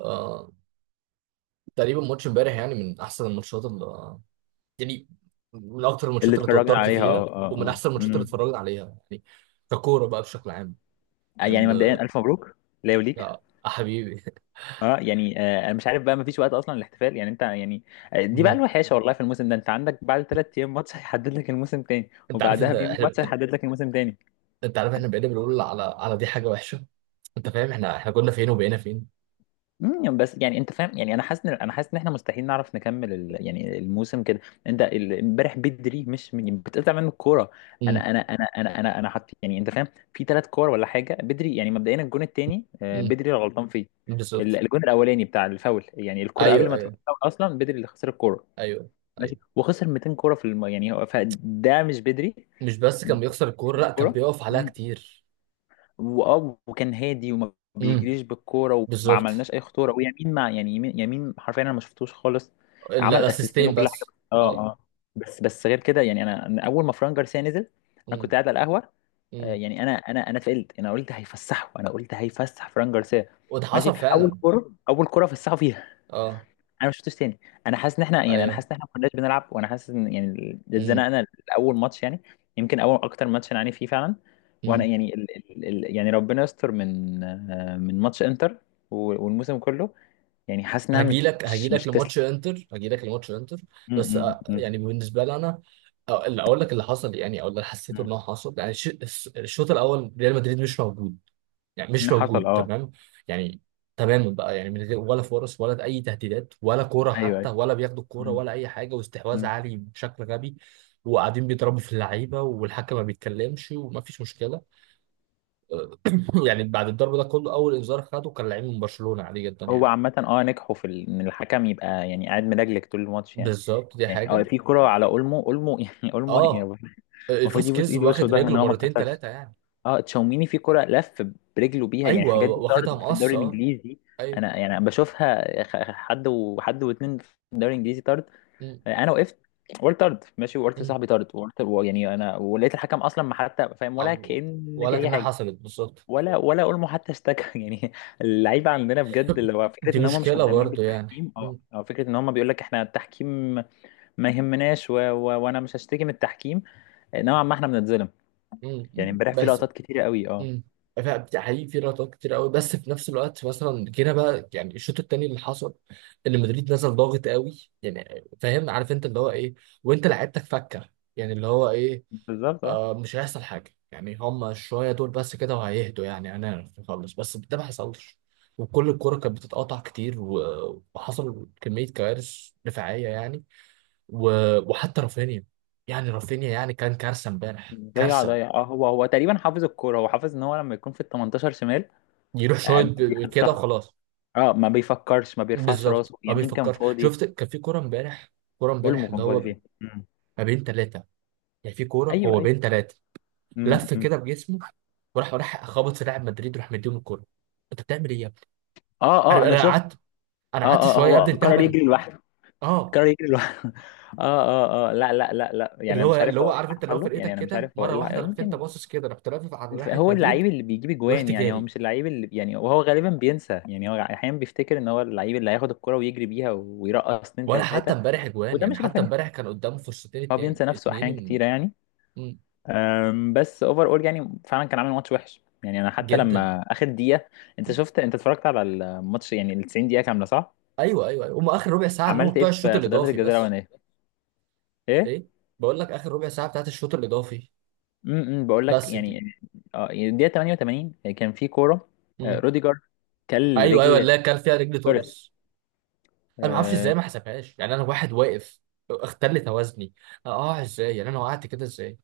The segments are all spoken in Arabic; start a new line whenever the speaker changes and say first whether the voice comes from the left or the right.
right: آه تقريبا ماتش امبارح، يعني من احسن الماتشات اللي، يعني، من اكتر
left: اللي
right: الماتشات اللي
left: اتفرجنا
right: توترت
left: عليها
right: فيها، ومن احسن الماتشات اللي اتفرجت عليها يعني ككوره بقى بشكل عام.
left: يعني
right: ان
left: مبدئيا الف مبروك ليا وليك.
right: يا حبيبي.
left: اه يعني انا مش عارف بقى، مفيش وقت اصلا للاحتفال. يعني انت يعني... دي بقى
right: مم.
left: الوحشه والله في الموسم ده، انت عندك بعد 3 ايام ماتش هيحدد لك الموسم تاني،
right: انت عارف
left: وبعدها
right: انت
left: بيوم
right: احنا
left: ماتش هيحدد لك الموسم تاني.
right: انت عارف احنا بقينا بنقول على دي حاجه وحشه. انت فاهم احنا كنا فين وبقينا فين.
left: بس يعني انت فاهم، يعني انا حاسس ان احنا مستحيل نعرف نكمل يعني الموسم كده. انت امبارح بدري مش من... بتقطع منه الكوره. انا
right: امم.
left: انا انا انا انا انا حط، يعني انت فاهم، في 3 كور ولا حاجه بدري. يعني مبدئيا الجون الثاني
right: امم.
left: بدري اللي غلطان فيه.
right: بالظبط.
left: الجون الاولاني بتاع الفاول، يعني الكوره قبل
right: ايوه،
left: ما تروح
right: ايوه،
left: الفاول اصلا بدري اللي خسر الكوره.
right: ايوه،
left: ماشي.
right: ايوه.
left: وخسر 200 كوره في يعني هو فده مش بدري.
right: مش بس كان بيخسر الكوره،
left: مش
right: لا، كان
left: كوره.
right: بيقف عليها كتير.
left: واه وكان هادي وما
right: امم.
left: بيجريش بالكوره وما
right: بالظبط.
left: عملناش اي خطوره. ويمين، مع يعني يمين يمين حرفيا انا ما شفتوش خالص. عمل اسيستين
right: الاسيستين
left: وكل حاجه.
right: بس.
left: اه
right: اه.
left: اه بس غير كده. يعني انا اول ما فران جارسيا نزل، انا كنت
right: امم.
left: قاعد على القهوه.
right: امم.
left: يعني انا اتفائلت. انا قلت هيفسحه، انا قلت هيفسح فران جارسيا.
right: وده
left: ماشي.
right: حصل
left: اول
right: فعلا.
left: كوره اول كوره فسحه فيها،
right: اه.
left: انا ما شفتوش تاني. انا حاسس ان احنا يعني انا
right: ايوه.
left: حاسس ان احنا ما كناش بنلعب. وانا حاسس ان يعني
right: امم.
left: اتزنقنا. اول ماتش يعني، يمكن اول اكتر ماتش انا عاني فيه فعلا. وانا
right: امم.
left: يعني ال ال ال يعني ربنا يستر من ماتش انتر والموسم كله. يعني حاسس انها مش،
right: هجيلك
left: مش
right: هجيلك
left: تسلم.
right: لماتش انتر، هجيلك لماتش انتر. بس
left: م- م-
right: يعني بالنسبه لي انا، اللي اقول لك اللي حصل يعني، او اللي حسيته انه
left: م-
right: حصل يعني الشوط الاول ريال مدريد مش موجود. يعني
left: م.
right: مش
left: حصل،
right: موجود
left: اه،
right: تمام. يعني، تماما بقى، يعني من غير ولا فرص ولا اي تهديدات ولا كوره
left: ايوه
right: حتى،
left: ايوه.
right: ولا بياخدوا الكوره،
left: م-
right: ولا اي حاجه، واستحواذ
left: م.
right: عالي بشكل غبي. وقاعدين بيضربوا في اللعيبه والحكم ما بيتكلمش ومفيش مشكله. يعني بعد الضرب ده كله، اول انذار خده كان لعيب من برشلونة، عادي جدا
left: هو
right: يعني.
left: عامة نجحوا في ان الحكم يبقى يعني قاعد ملجلج طول الماتش يعني.
right: بالظبط. دي
left: يعني
right: حاجة.
left: في كرة على اولمو اولمو يعني اولمو يعني
right: اه.
left: المفروض يبوس
right: فاسكيز
left: ايده وشه
right: واخد
left: ده ان
right: رجله
left: هو ما
right: مرتين
left: اتكسرش.
right: ثلاثة يعني.
left: اه تشاوميني في كرة، لف برجله بيها. يعني
right: ايوه،
left: حاجات دي
right: واخدها
left: طرد في
right: مقص.
left: الدوري
right: اه.
left: الانجليزي.
right: ايوه.
left: يعني أنا بشوفها، حد وحد واتنين، في الدوري الانجليزي طرد.
right: مم.
left: انا وقفت، قلت طرد ماشي، وقلت
right: مم.
left: لصاحبي طرد. وقلت يعني انا، ولقيت الحكم اصلا ما حتى فاهم، ولا
right: عم-
left: كأن
right: ولا
left: في اي
right: كأنها
left: حاجه.
right: حصلت بالظبط.
left: ولا اولمو حتى اشتكى يعني اللعيبه عندنا بجد اللي هو فكره
right: دي
left: ان هم مش
right: مشكلة
left: مهتمين
right: برضه يعني.
left: بالتحكيم،
right: مم.
left: أو فكره ان هم بيقول لك احنا التحكيم ما يهمناش. وانا مش هشتكي من التحكيم، نوعا ما احنا بنتظلم.
right: مم.
left: يعني امبارح في
right: بس.
left: لقطات كتيره قوي. اه،
right: مم. حقيقي في لقطات كتير قوي، بس في نفس الوقت مثلا جينا بقى يعني الشوط التاني اللي حصل، ان مدريد نزل ضاغط قوي يعني. فاهم، عارف انت اللي هو ايه. وانت لعيبتك فكه، يعني اللي هو ايه.
left: بالظبط. اه
right: آه، مش هيحصل حاجه يعني، هم شويه دول بس كده وهيهدوا يعني هنعرف نخلص، بس ده ما حصلش. وكل الكرة كانت بتتقطع كتير، و- وحصل كمية كوارث دفاعية يعني. و- وحتى رافينيا، يعني رافينيا يعني كان كارثة امبارح،
left: ضيع
right: كارثة.
left: ضيع. اه هو تقريبا حافظ الكوره، هو حافظ ان هو لما يكون في ال 18 شمال،
right: يروح شوية كده
left: بيحطها.
right: وخلاص.
left: اه ما بيفكرش، ما بيرفعش
right: بالظبط
left: راسه.
right: ما
left: يمين كان
right: بيفكرش.
left: فاضي،
right: شفت كان في كوره امبارح، كوره امبارح
left: اولمو
right: اللي
left: كان فاضي
right: هو
left: فين. مم.
right: ما بين ثلاثه، يعني في كوره
left: ايوه
right: هو
left: ايوه.
right: بين ثلاثه.
left: مم.
right: لف
left: مم.
right: كده بجسمه، وراح، وراح خبط في لاعب مدريد وراح مديهم الكوره. انت بتعمل ايه يا ابني؟
left: اه
right: انا
left: انا
right: انا
left: شفت.
right: قعدت، انا قعدت
left: اه
right: شويه. يا
left: هو
right: ابني انت
left: قرر
right: هبل.
left: يجري لوحده.
right: اه.
left: قرر يجري لوحده اه لا لا لا لا، يعني
right: اللي
left: انا
right: هو
left: مش
right: اللي
left: عارف هو
right: هو
left: ايه
right: عارف
left: اللي
right: انت، اللي هو
left: حصل له. يعني
right: فرقتك
left: انا مش
right: كده
left: عارف هو ايه
right: مره واحده،
left: اللي
right: رحت انت
left: يمكن...
right: باصص كده، رحت لافف على ناحيه
left: هو اللعيب
right: مدريد.
left: اللي بيجيب اجوان،
right: ورحت
left: يعني هو
right: جاري.
left: مش اللعيب اللي يعني... وهو غالبا بينسى. يعني هو احيانا بيفتكر ان هو اللعيب اللي هياخد الكرة ويجري بيها ويرقص اتنين
right: ولا حتى
left: تلاته.
right: امبارح اجوان،
left: وده
right: يعني
left: مش
right: حتى
left: رافينيا،
right: امبارح كان قدامه فرصتين،
left: هو
right: اتنين
left: بينسى نفسه احيان
right: اتنين.
left: كتيره يعني.
right: م- م-
left: بس اوفر اول يعني فعلا كان عامل ماتش وحش. يعني انا حتى
right: جدا.
left: لما اخد دقيقه... انت
right: م-
left: شفت، انت اتفرجت على الماتش يعني ال 90 دقيقه كامله صح؟
right: ايوه، ايوه، ايوه. هم اخر ربع ساعه اللي هم
left: عملت ايه
right: بتوع الشوط
left: في ضربه
right: الاضافي
left: الجزاء
right: بس.
left: الاولانيه؟ ايه.
right: ايه؟ بقول لك اخر ربع ساعه بتاعت الشوط الاضافي
left: بقول لك
right: بس. دي
left: يعني، اه يعني الدقيقه 88 كان في كوره،
right: مم.
left: روديجر كل
right: ايوه، ايوه،
left: رجل
right: اللي هي كان فيها رجل توريس. انا ما اعرفش ازاي ما
left: توريس.
right: حسبهاش يعني، انا واحد واقف، اختل توازني. اه ازاي، يعني انا وقعت كده ازاي؟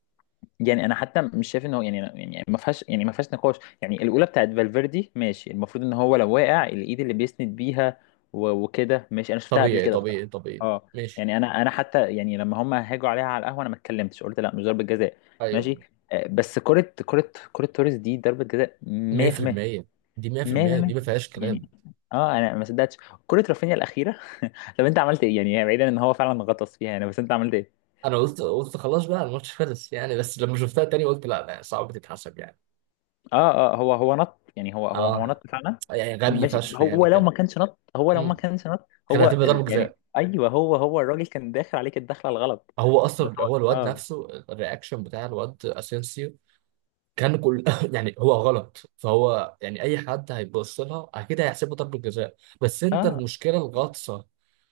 left: يعني انا حتى مش شايف ان هو يعني ما فيهاش نقاش. يعني الاولى بتاعت فالفيردي ماشي، المفروض ان هو لو واقع الايد اللي بيسند بيها وكده ماشي. انا شفتها قبل
right: طبيعي،
left: كده
right: طبيعي،
left: بصراحه.
right: طبيعي.
left: اه
right: ماشي.
left: يعني انا حتى يعني لما هم هاجوا عليها على القهوه، انا ما اتكلمتش. قلت لا، مش ضربه جزاء، ماشي.
right: ايوه.
left: بس كره توريس دي ضربه جزاء 100%.
right: 100%. دي 100%،
left: 100%.
right: دي ما فيهاش كلام.
left: يعني، اه انا ما صدقتش كره رافينيا الاخيره. طب انت عملت ايه يعني؟ بعيدا ان هو فعلا غطس فيها يعني، بس انت عملت إيه؟
right: انا قلت، قلت خلاص بقى الماتش خلص يعني، بس لما شفتها تاني قلت لا لا، صعب تتحسب يعني.
left: اه هو نط، يعني هو
right: اه.
left: نط فعلا.
right: يعني غبي
left: ماشي،
right: فشخ يعني كان.
left: هو لو ما
right: مم.
left: كانش نط
right: كان
left: هو
right: هتبقى ضربة
left: يعني.
right: جزاء.
left: ايوه هو الراجل كان داخل عليك الدخله الغلط.
right: هو
left: بس
right: اصلا
left: هو
right: هو الواد نفسه، الرياكشن بتاع الواد اسينسيو كان كل يعني هو غلط فهو، يعني اي حد هيبص لها اكيد هيحسبه ضربة جزاء. بس انت
left: اه
right: المشكله الغطسه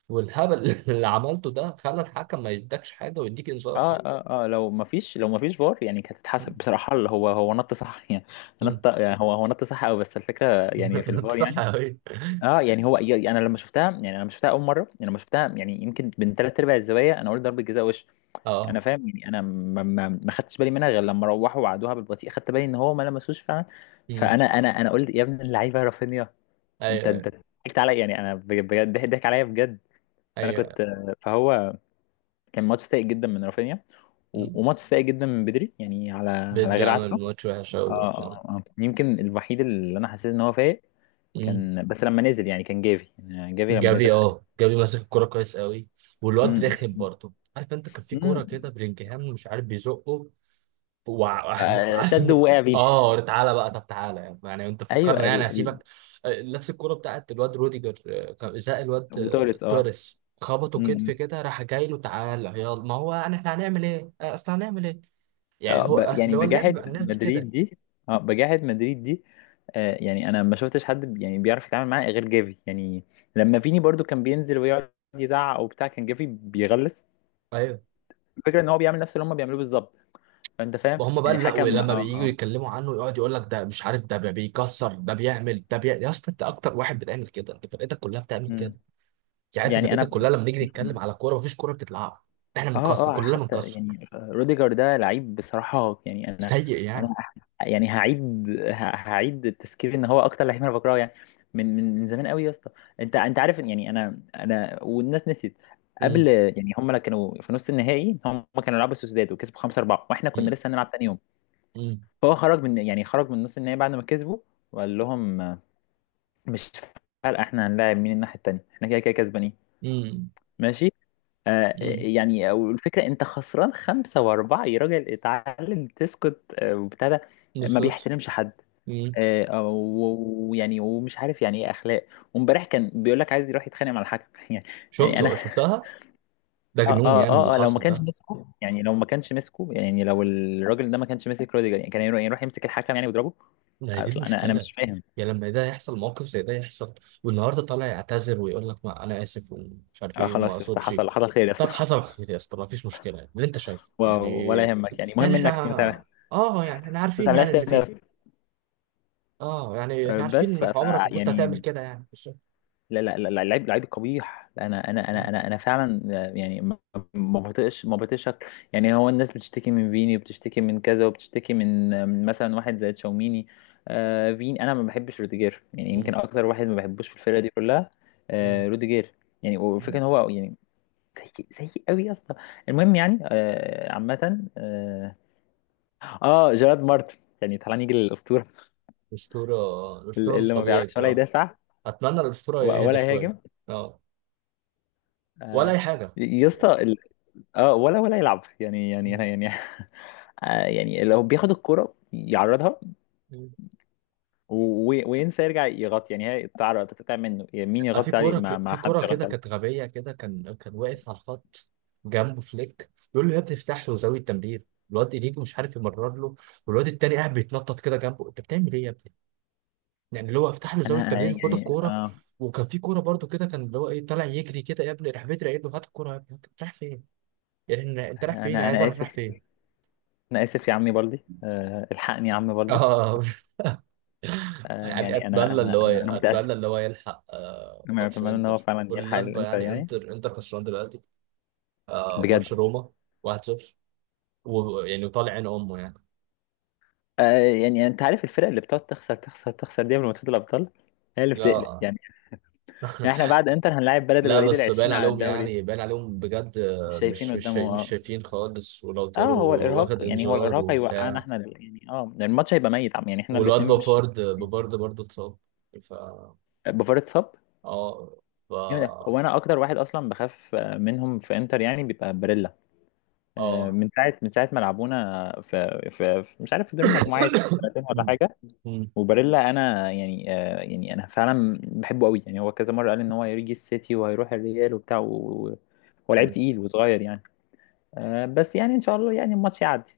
right: والهبل اللي عملته ده، خلى الحكم ما يدكش حاجه ويديك انذار حتى.
left: اه لو ما فيش فار يعني كانت
right: مم.
left: هتتحسب بصراحه. اللي هو نط صح، يعني
right: مم.
left: نط، يعني هو نط صح قوي. بس الفكره يعني في
right: انت
left: الفار
right: صح
left: يعني.
right: قوي.
left: اه يعني هو يعني، انا لما شفتها، يعني انا لما شفتها اول مره، يعني لما شفتها يعني يمكن من ثلاث ارباع الزوايا، انا قلت ضربه جزاء وش. انا
right: اه.
left: فاهم. يعني انا ما خدتش بالي منها غير لما روحوا وعدوها بالبطيء، خدت بالي ان هو ما لمسوش فعلا.
right: مم.
left: فانا انا انا قلت يا ابن اللعيبه رافينيا. انت
right: ايوه،
left: انت
right: ايوه،
left: ضحكت عليا. يعني انا بجد ضحك عليا بجد. فانا
right: ايوه.
left: كنت... فهو كان ماتش سيء جدا من رافينيا،
right: مم.
left: وماتش سيء جدا من بدري يعني على
right: بدري
left: غير عادته.
right: عمل ماتش وحش قوي برضه.
left: يمكن الوحيد اللي انا حسيت ان هو فايق
right: مم.
left: كان بس لما نزل. يعني كان جافي، يعني جافي لما
right: جافي،
left: نزل حاجه.
right: اه، جافي ماسك الكوره كويس قوي. والواد
left: امم
right: رخم برضه، عارف انت كان في كوره كده
left: امم
right: بلينجهام مش عارف بيزقه. وعارف
left: شد
right: ان
left: ووقع بيه.
right: اه، تعالى بقى. طب تعالى يعني، انت
left: ايوه
right: فكرنا يعني هسيبك. نفس الكوره بتاعت الواد روديجر، كان ازاء الواد،
left: وتوريس. اه
right: توريس خبطه
left: م-
right: كتف
left: م.
right: كده، راح جاي له تعالى يلا. ما هو انا احنا هنعمل ايه، اصل هنعمل ايه. يعني هو،
left: يعني
right: اصل هو اللعب
left: بجاحة
right: بقى الناس دي
left: مدريد
right: كده.
left: دي، اه بجاحة مدريد دي. يعني انا ما شفتش حد يعني بيعرف يتعامل معاه غير جافي يعني. لما فيني برضو كان بينزل ويقعد يزعق او بتاع، كان جافي بيغلس.
right: ايوه.
left: الفكرة ان هو بيعمل نفس اللي هم بيعملوه بالظبط. فانت فاهم
right: وهم بقى،
left: يعني
right: لا،
left: الحكم.
right: ولما بييجوا
left: اه
right: يتكلموا عنه يقعد يقول لك ده مش عارف، ده بيكسر، ده بيعمل، ده بيعمل. يا اسطى انت اكتر واحد بتعمل كده، انت فرقتك كلها بتعمل كده.
left: مم.
right: يعني انت
left: يعني
right: فرقتك
left: انا
right: كلها لما نيجي نتكلم على كوره، مفيش كوره بتتلعب. احنا بنكسر،
left: اه
right: كلنا
left: حتى
right: بنكسر.
left: يعني، روديجر ده لعيب بصراحة، يعني انا.
right: سيء
left: انا
right: يعني.
left: يعني هعيد، هعيد التذكير ان هو اكتر لعيب انا بكرهه، يعني من زمان قوي يا اسطى. انت عارف إن، يعني انا والناس نسيت.
right: مم.
left: قبل يعني، هم كانوا في نص النهائي، هم كانوا يلعبوا سوسداد وكسبوا 5-4، واحنا كنا
right: مم.
left: لسه هنلعب تاني يوم.
right: مم.
left: فهو خرج، من يعني، خرج من نص النهائي بعد ما كسبوا وقال لهم، مش فارقة احنا هنلاعب مين الناحية التانية، احنا كده كده كسبانين
right: مم.
left: ماشي.
right: مم.
left: يعني والفكرة انت خسران 5-4 يا راجل، اتعلم تسكت. وابتدى ما
right: بالظبط.
left: بيحترمش حد.
right: مم.
left: ويعني ومش عارف يعني ايه اخلاق. وامبارح كان بيقول لك عايز يروح يتخانق مع الحكم يعني، انا
right: شفته، شفتها. ده جنون يعني اللي حصل ده.
left: لو ما كانش مسكه يعني لو الراجل ده ما كانش ماسك روديجر، يعني كان يروح، يمسك الحكم يعني ويضربه.
right: ما هي دي
left: اصلا انا
right: المشكلة،
left: مش فاهم.
right: يعني لما ده يحصل، موقف زي ده يحصل، والنهارده طالع يعتذر ويقول لك ما انا اسف، ومش عارف
left: اه
right: ايه، وما
left: خلاص يا اسطى
right: اقصدش.
left: حصل خير يا اسطى
right: طب حصل خير يا اسطى، ما فيش مشكلة يعني. اللي انت شايفه
left: و-
right: يعني.
left: ولا يهمك، يعني
right: يعني
left: المهم
right: احنا،
left: انك
right: اه يعني احنا
left: ما
right: عارفين
left: تعملهاش
right: يعني
left: تاني
right: اللي
left: يا
right: فيه.
left: اسطى.
right: اه يعني احنا عارفين
left: بس
right: انك عمرك ما كنت هتعمل
left: يعني
right: كده يعني، بس.
left: لا لا لا لعيب لعيب قبيح. انا انا انا
right: مم.
left: انا انا فعلا... يعني ما ما بطيقش، يعني هو الناس بتشتكي من فيني، وبتشتكي من كذا، وبتشتكي من مثلا واحد زي تشاوميني. فين انا ما بحبش روديجير، يعني
right: مم.
left: يمكن اكتر واحد ما بحبوش في الفرقه دي كلها.
right: مم.
left: روديجير، يعني وفكرة
right: مم.
left: ان هو يعني سيء سيء قوي يا اسطى. المهم يعني عامه جيرارد مارتن. يعني تعالى نيجي للاسطوره،
right: الأسطورة. الأسطورة مش
left: اللي ما
right: طبيعي
left: بيعرفش ولا
right: بصراحة.
left: يدافع
right: اتمنى الاسطوره يهدى
left: ولا
right: شويه.
left: يهاجم،
right: اه. ولا
left: آه
right: اي حاجه.
left: يا اسطى، اه ولا يلعب يعني يعني
right: مم.
left: يعني يعني لو بياخد الكرة يعرضها
right: مم.
left: وينسى يرجع يغطي. يعني هي تعرض تتقطع منه، يعني مين
right: في
left: يغطي عليه؟
right: كوره
left: ما ما
right: في
left: حدش
right: كوره كده
left: يغطي
right: كانت
left: عليه.
right: غبيه كده، كان واقف على الخط، جنبه فليك بيقول له يا ابني افتح له زاويه تمرير، الواد انيجو مش عارف يمرر له، والواد التاني قاعد بيتنطط كده جنبه. انت بتعمل ايه يا ابني؟ يعني اللي هو افتح له زاويه تمرير، خد
left: يعني
right: الكوره.
left: اه
right: وكان في كوره برضو كده كان اللي هو ايه طالع يجري كده يا ابني، راح بدري قايل له هات الكوره يا ابني انت رايح فين؟ يعني انت رايح فين؟
left: انا
right: عايز
left: انا
right: اعرف رايح
left: اسف،
right: فين؟
left: انا اسف يا عمي بلدي، الحقني يا عم بلدي.
right: اه يعني
left: يعني انا
right: اتمنى اللي
left: انا
right: هو،
left: انا انا متأسف.
right: اتمنى اللي هو يلحق
left: انا
right: ماتش
left: اتمنى ان هو
right: انتر
left: فعلا يلحق،
right: بالمناسبه
left: انت
right: يعني.
left: يعني،
right: انتر، انتر خسران دلوقتي.
left: بجد.
right: ماتش روما 1-0. ويعني وطالع عين امه يعني.
left: يعني انت عارف، الفرق اللي بتقعد تخسر تخسر تخسر دي من ماتشات الابطال هي اللي بتقلق.
right: لا،
left: يعني احنا بعد انتر هنلاعب بلد
right: لا،
left: الوليد
right: بس باين
left: العشرين على
right: عليهم
left: الدوري.
right: يعني، باين عليهم بجد.
left: مش شايفين قدامه
right: مش
left: آه.
right: شايفين خالص، ولو
left: اه
right: طاروا. واخد
left: هو
right: انذار
left: الارهاق هيوقعنا
right: وبتاع.
left: احنا. يعني يعني الماتش هيبقى ميت عم يعني، احنا
right: والواد
left: الاثنين مش...
right: بافارد، بافارد برضه اتصاب. ف
left: بوفار اتصاب
right: اه ف
left: جامد أوي. هو انا اكتر واحد اصلا بخاف منهم في انتر يعني بيبقى باريلا.
right: اه
left: من ساعه ما لعبونا في مش عارف في دور المجموعات، سنتين ولا
right: مم.
left: حاجه.
right: مم.
left: وباريلا، انا يعني يعني انا فعلا بحبه قوي. يعني هو كذا مره قال ان هو هيجي السيتي وهيروح الريال وبتاع، و- هو لعيب تقيل وصغير يعني. بس يعني ان شاء الله يعني الماتش يعدي.